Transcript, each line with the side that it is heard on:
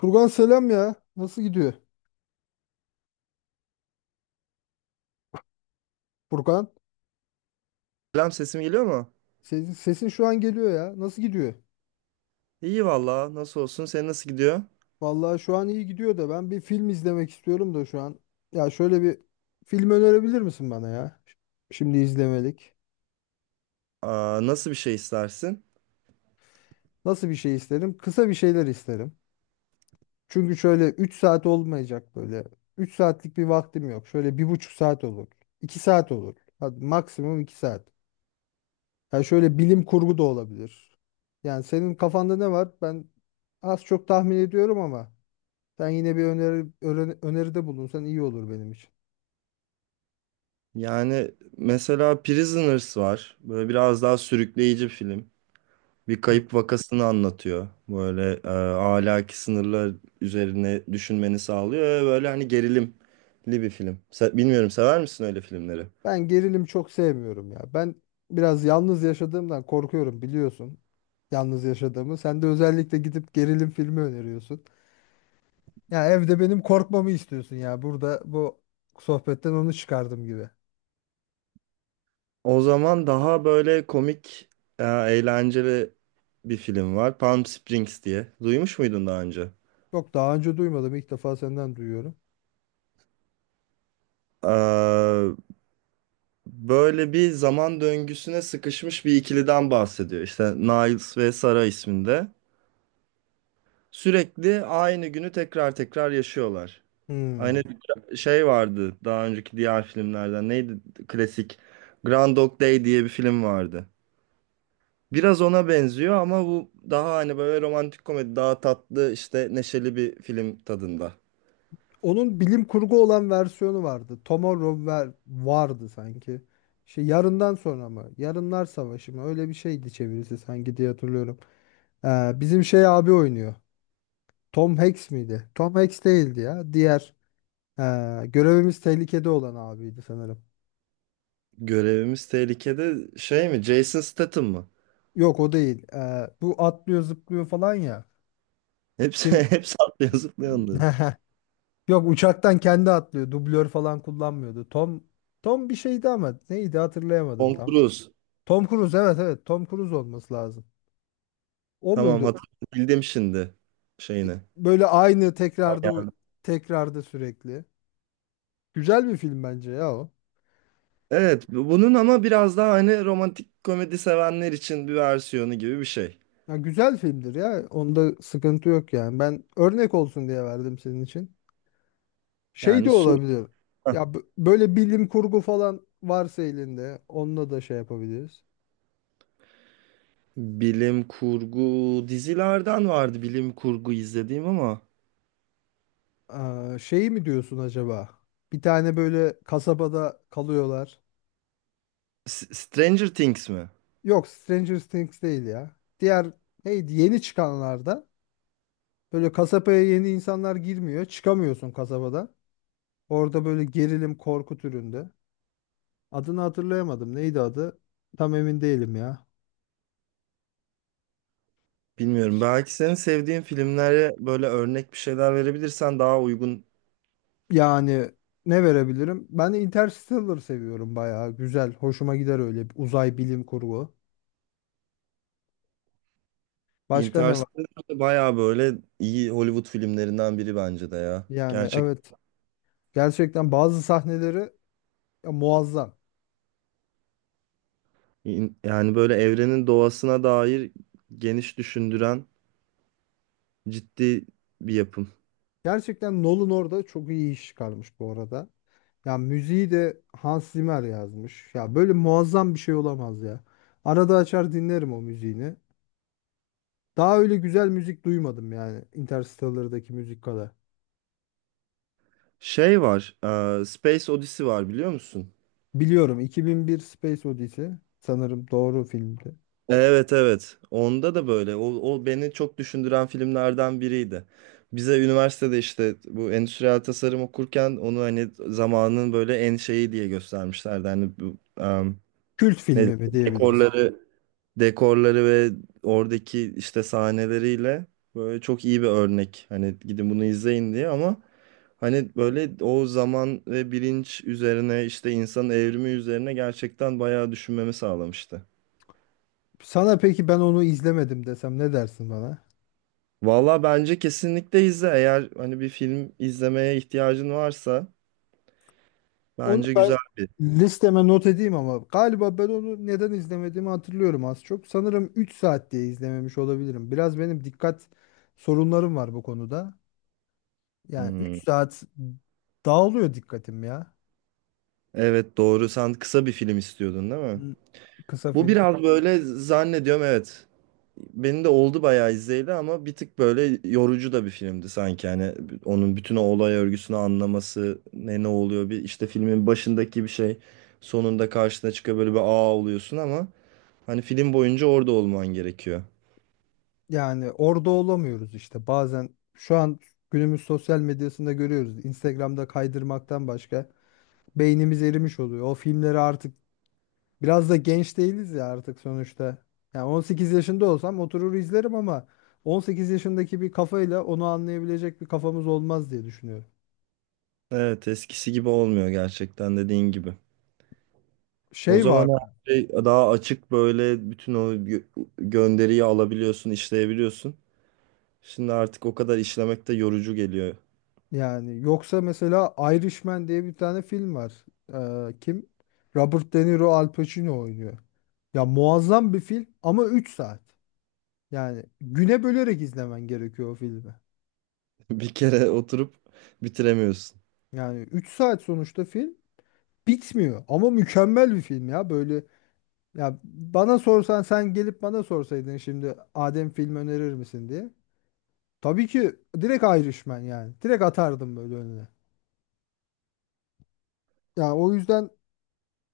left: Furkan selam ya. Nasıl gidiyor? Furkan,
right: Selam, sesim geliyor mu?
left: sesin şu an geliyor ya. Nasıl gidiyor?
right: İyi valla, nasıl olsun? Senin nasıl gidiyor?
left: Vallahi şu an iyi gidiyor da ben bir film izlemek istiyorum da şu an. Ya şöyle bir film önerebilir misin bana ya? Şimdi izlemelik.
right: Aa, nasıl bir şey istersin?
left: Nasıl bir şey isterim? Kısa bir şeyler isterim. Çünkü şöyle 3 saat olmayacak böyle. Üç saatlik bir vaktim yok. Şöyle bir buçuk saat olur, 2 saat olur. Hadi maksimum 2 saat. Ya şöyle bilim kurgu da olabilir. Yani senin kafanda ne var? Ben az çok tahmin ediyorum ama sen yine bir öneride bulunsan iyi olur benim için.
right: Yani mesela Prisoners var, böyle biraz daha sürükleyici bir film. Bir
left: Hı.
right: kayıp vakasını anlatıyor, böyle ahlaki sınırlar üzerine düşünmeni sağlıyor ve böyle hani gerilimli bir film. Bilmiyorum, sever misin öyle filmleri?
left: Ben gerilim çok sevmiyorum ya. Ben biraz yalnız yaşadığımdan korkuyorum biliyorsun. Yalnız yaşadığımı. Sen de özellikle gidip gerilim filmi öneriyorsun. Ya evde benim korkmamı istiyorsun ya. Burada bu sohbetten onu çıkardım gibi.
right: O zaman daha böyle komik, eğlenceli bir film var, Palm Springs diye. Duymuş muydun daha önce?
left: Yok daha önce duymadım. İlk defa senden duyuyorum.
right: Böyle bir zaman döngüsüne sıkışmış bir ikiliden bahsediyor, İşte Niles ve Sara isminde. Sürekli aynı günü tekrar tekrar yaşıyorlar. Aynı
left: Hmm.
right: şey vardı daha önceki diğer filmlerden. Neydi klasik? Grand Dog Day diye bir film vardı. Biraz ona benziyor ama bu daha hani böyle romantik komedi, daha tatlı, işte neşeli bir film tadında.
left: Onun bilim kurgu olan versiyonu vardı. Tomorrow vardı sanki. Şey yarından sonra mı? Yarınlar Savaşı mı? Öyle bir şeydi çevirisi sanki diye hatırlıyorum. Bizim şey abi oynuyor. Tom Hanks miydi? Tom Hanks değildi ya. Diğer görevimiz tehlikede olan abiydi sanırım.
right: Görevimiz tehlikede şey mi? Jason Statham mı?
left: Yok o değil. Bu atlıyor zıplıyor falan ya.
right: Hepsi
left: Kim?
right: hepsi atlıyor zıplıyor onların.
left: Yok uçaktan kendi atlıyor. Dublör falan kullanmıyordu. Tom bir şeydi ama neydi hatırlayamadım
right: Tom
left: tam.
right: Cruise.
left: Tom Cruise, evet evet, Tom Cruise olması lazım. O
right: Tamam,
left: muydu?
right: hatırladım şimdi şeyini.
left: Böyle aynı tekrarda sürekli. Güzel bir film bence ya o.
right: Evet, bunun ama biraz daha hani romantik komedi sevenler için bir versiyonu gibi bir şey.
left: Ya güzel filmdir ya. Onda sıkıntı yok yani. Ben örnek olsun diye verdim senin için. Şey de
right: Yani sürekli
left: olabilir. Ya böyle bilim kurgu falan varsa elinde onunla da şey yapabiliriz.
right: bilim kurgu dizilerden vardı, bilim kurgu izlediğim ama...
left: Aa, şey mi diyorsun acaba? Bir tane böyle kasabada kalıyorlar.
right: Stranger Things mi?
left: Yok, Stranger Things değil ya. Diğer neydi yeni çıkanlarda. Böyle kasabaya yeni insanlar girmiyor. Çıkamıyorsun kasabadan. Orada böyle gerilim korku türünde. Adını hatırlayamadım. Neydi adı? Tam emin değilim ya.
right: Bilmiyorum. Belki senin sevdiğin filmlere böyle örnek bir şeyler verebilirsen daha uygun.
left: Yani ne verebilirim? Ben Interstellar seviyorum bayağı. Güzel. Hoşuma gider öyle bir uzay bilim kurgu. Başka ne var?
right: Interstellar bayağı böyle iyi Hollywood filmlerinden biri bence de ya.
left: Yani
right: Gerçek.
left: evet. Gerçekten bazı sahneleri ya, muazzam.
right: Yani böyle evrenin doğasına dair geniş düşündüren ciddi bir yapım.
left: Gerçekten Nolan orada çok iyi iş çıkarmış bu arada. Ya müziği de Hans Zimmer yazmış. Ya böyle muazzam bir şey olamaz ya. Arada açar dinlerim o müziğini. Daha öyle güzel müzik duymadım yani Interstellar'daki müzik kadar.
right: Şey var, Space Odyssey var, biliyor musun?
left: Biliyorum, 2001 Space Odyssey sanırım doğru filmdi.
right: Evet, evet. Onda da böyle. O, o beni çok düşündüren filmlerden biriydi. Bize üniversitede, işte bu endüstriyel tasarım okurken, onu hani zamanın böyle en şeyi diye göstermişlerdi. Hani bu,
left: Kült
right: ne
left: filmi mi diyebiliriz.
right: dekorları, dekorları ve oradaki işte sahneleriyle böyle çok iyi bir örnek. Hani gidin bunu izleyin diye. Ama hani böyle o zaman ve bilinç üzerine, işte insanın evrimi üzerine gerçekten bayağı düşünmemi sağlamıştı.
left: Sana peki ben onu izlemedim desem ne dersin bana?
right: Valla bence kesinlikle izle. Eğer hani bir film izlemeye ihtiyacın varsa
left: Onu
right: bence
left: ben
right: güzel bir.
left: listeme not edeyim ama galiba ben onu neden izlemediğimi hatırlıyorum az çok. Sanırım 3 saat diye izlememiş olabilirim. Biraz benim dikkat sorunlarım var bu konuda. Yani
right: Hmm.
left: 3 saat dağılıyor dikkatim ya.
right: Evet, doğru. Sen kısa bir film istiyordun, değil mi?
left: Hı, kısa
right: Bu
left: film.
right: biraz böyle, zannediyorum, evet. Benim de oldu bayağı izleyeli ama bir tık böyle yorucu da bir filmdi sanki. Hani onun bütün o olay örgüsünü anlaması, ne ne oluyor, bir işte filmin başındaki bir şey sonunda karşına çıkıyor, böyle bir aa oluyorsun, ama hani film boyunca orada olman gerekiyor.
left: Yani orada olamıyoruz işte. Bazen şu an günümüz sosyal medyasında görüyoruz. Instagram'da kaydırmaktan başka beynimiz erimiş oluyor. O filmleri artık. Biraz da genç değiliz ya artık sonuçta. Yani 18 yaşında olsam oturur izlerim ama 18 yaşındaki bir kafayla onu anlayabilecek bir kafamız olmaz diye düşünüyorum.
right: Evet, eskisi gibi olmuyor gerçekten, dediğin gibi. O
left: Şey var
right: zaman her şey daha açık, böyle bütün o gönderiyi alabiliyorsun, işleyebiliyorsun. Şimdi artık o kadar işlemek de yorucu geliyor.
left: yani, yoksa mesela Irishman diye bir tane film var. Kim? Robert De Niro, Al Pacino oynuyor. Ya muazzam bir film ama 3 saat. Yani güne bölerek izlemen gerekiyor o filmi.
right: Bir kere oturup bitiremiyorsun.
left: Yani 3 saat sonuçta film bitmiyor ama mükemmel bir film ya. Böyle, ya bana sorsan, sen gelip bana sorsaydın şimdi Adem film önerir misin diye. Tabii ki direkt Irishman yani. Direkt atardım böyle önüne. Ya o yüzden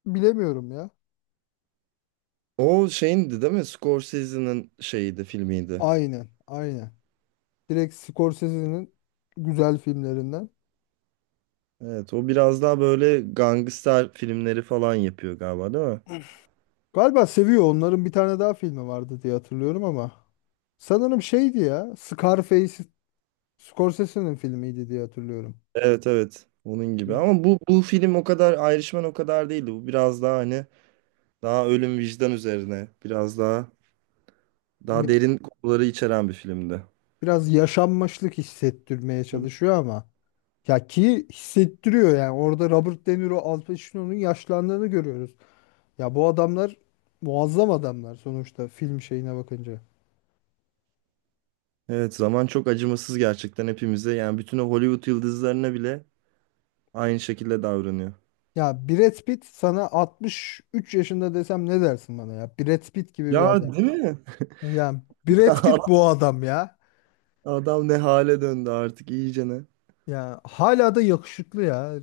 left: bilemiyorum ya.
right: O şeyindi, değil mi? Scorsese'nin şeyiydi, filmiydi.
left: Aynen, aynen. Direkt Scorsese'nin güzel filmlerinden.
right: Evet, o biraz daha böyle gangster filmleri falan yapıyor galiba, değil mi?
left: Galiba seviyor. Onların bir tane daha filmi vardı diye hatırlıyorum ama. Sanırım şeydi ya. Scarface Scorsese'nin filmiydi diye hatırlıyorum.
right: Evet, evet. Onun gibi. Ama bu film o kadar, Irishman o kadar değildi. Bu biraz daha hani daha ölüm, vicdan üzerine, biraz daha daha
left: Ne-
right: derin konuları içeren bir filmdi.
left: Biraz yaşanmışlık hissettirmeye çalışıyor ama. Ya ki hissettiriyor yani orada Robert De Niro, Al Pacino'nun yaşlandığını görüyoruz. Ya bu adamlar muazzam adamlar sonuçta film şeyine bakınca.
right: Evet, zaman çok acımasız gerçekten hepimize. Yani bütün o Hollywood yıldızlarına bile aynı şekilde davranıyor.
left: Ya Brad Pitt sana 63 yaşında desem ne dersin bana ya? Brad Pitt gibi bir adam.
right: Ya, değil mi?
left: Yani Brad Pitt bu adam ya.
right: Adam ne hale döndü artık iyicene.
left: Ya hala da yakışıklı ya.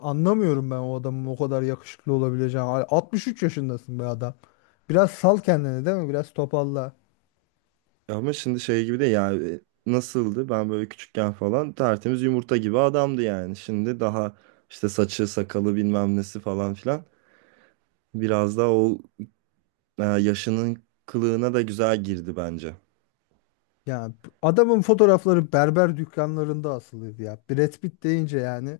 left: Anlamıyorum ben o adamın o kadar yakışıklı olabileceğini. Hala 63 yaşındasın be adam. Biraz sal kendini değil mi? Biraz topalla.
right: Ama şimdi şey gibi de, yani nasıldı? Ben böyle küçükken falan tertemiz yumurta gibi adamdı yani. Şimdi daha işte saçı, sakalı, bilmem nesi falan filan. Biraz daha o yaşının kılığına da güzel girdi bence.
left: Ya adamın fotoğrafları berber dükkanlarında asılıydı ya. Brad Pitt deyince yani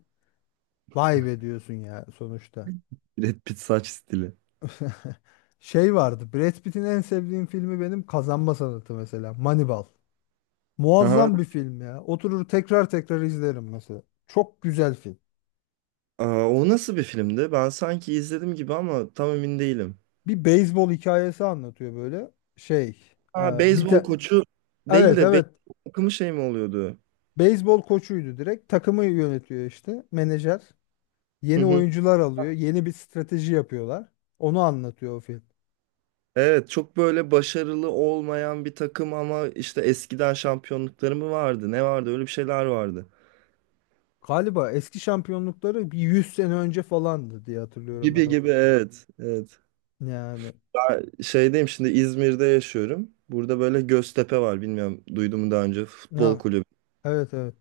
left: vay be diyorsun ya sonuçta.
right: Brad Pitt saç stili.
left: Şey vardı. Brad Pitt'in en sevdiğim filmi benim Kazanma Sanatı mesela. Moneyball.
right: Aha.
left: Muazzam bir film ya. Oturur tekrar tekrar izlerim mesela. Çok güzel film.
right: Aa, o nasıl bir filmdi? Ben sanki izledim gibi ama tam emin değilim.
left: Bir beyzbol hikayesi anlatıyor böyle. Şey, e,
right: Ha,
left: bir
right: beyzbol
left: ta-
right: koçu değil
left: evet
right: de
left: evet,
right: beyzbol takımı şey mi oluyordu?
left: beyzbol koçuydu direkt. Takımı yönetiyor işte menajer. Yeni oyuncular alıyor. Yeni bir strateji yapıyorlar. Onu anlatıyor o film.
right: Evet, çok böyle başarılı olmayan bir takım ama işte eskiden şampiyonlukları mı vardı? Ne vardı? Öyle bir şeyler vardı.
left: Galiba eski şampiyonlukları bir 100 sene önce falandı diye hatırlıyorum ben
right: Gibi
left: o film.
right: gibi, evet. Evet.
left: Yani
right: Ben şeydeyim şimdi, İzmir'de yaşıyorum. Burada böyle Göztepe var. Bilmiyorum, duydun mu daha önce, futbol
left: ya,
right: kulübü.
left: evet evet.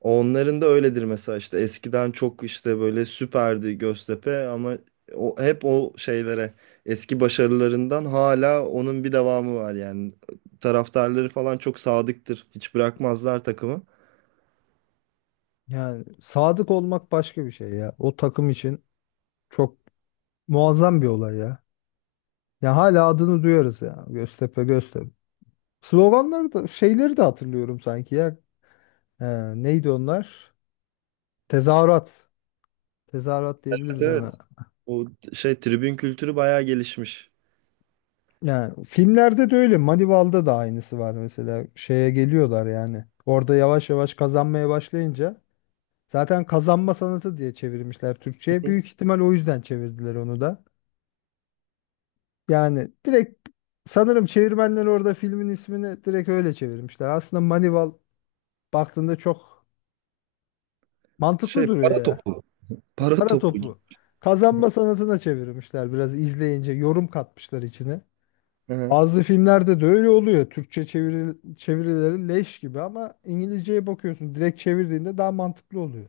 right: Onların da öyledir mesela, işte eskiden çok işte böyle süperdi Göztepe ama o, hep o şeylere, eski başarılarından hala onun bir devamı var yani. Taraftarları falan çok sadıktır. Hiç bırakmazlar takımı.
left: Yani sadık olmak başka bir şey ya. O takım için çok muazzam bir olay ya. Ya hala adını duyarız ya. Göztepe Göztepe. Sloganları da şeyleri de hatırlıyorum sanki ya. Ee, Neydi onlar? Tezahürat. Tezahürat diyebiliriz ona.
right: Evet. Bu şey, tribün kültürü bayağı gelişmiş.
left: Yani filmlerde de öyle. Manival'da da aynısı var mesela. Şeye geliyorlar yani. Orada yavaş yavaş kazanmaya başlayınca zaten kazanma sanatı diye çevirmişler Türkçe'ye.
right: Hı.
left: Büyük ihtimal o yüzden çevirdiler onu da. Yani direkt sanırım çevirmenler orada filmin ismini direkt öyle çevirmişler. Aslında Manival baktığında çok mantıklı
right: Şey, Para
left: duruyor ya.
right: topu. Para
left: Para
right: topu gibi.
left: topu. Kazanma sanatına çevirmişler, biraz izleyince yorum katmışlar içine.
right: Hı.
left: Bazı filmlerde de öyle oluyor. Türkçe çevirileri leş gibi ama İngilizceye bakıyorsun. Direkt çevirdiğinde daha mantıklı oluyor.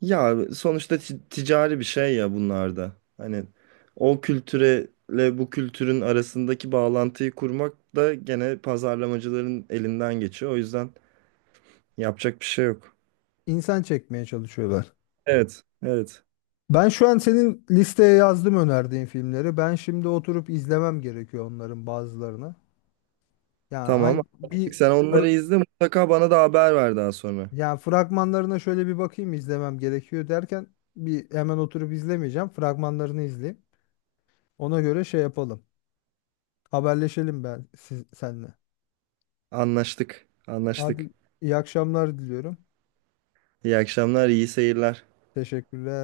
right: Ya sonuçta ticari bir şey ya bunlar da. Hani o kültürele bu kültürün arasındaki bağlantıyı kurmak da gene pazarlamacıların elinden geçiyor. O yüzden yapacak bir şey yok.
left: İnsan çekmeye çalışıyorlar.
right: Evet, evet.
left: Ben şu an senin listeye yazdım önerdiğin filmleri. Ben şimdi oturup izlemem gerekiyor onların bazılarını. Yani
right: Tamam.
left: hangi bir
right: Sen onları
left: fır-
right: izle, mutlaka bana da haber ver daha sonra.
left: yani fragmanlarına şöyle bir bakayım izlemem gerekiyor derken bir hemen oturup izlemeyeceğim. Fragmanlarını izleyeyim. Ona göre şey yapalım. Haberleşelim ben senle.
right: Anlaştık, anlaştık.
left: Hadi iyi akşamlar diliyorum.
right: İyi akşamlar, iyi seyirler.
left: Teşekkürler.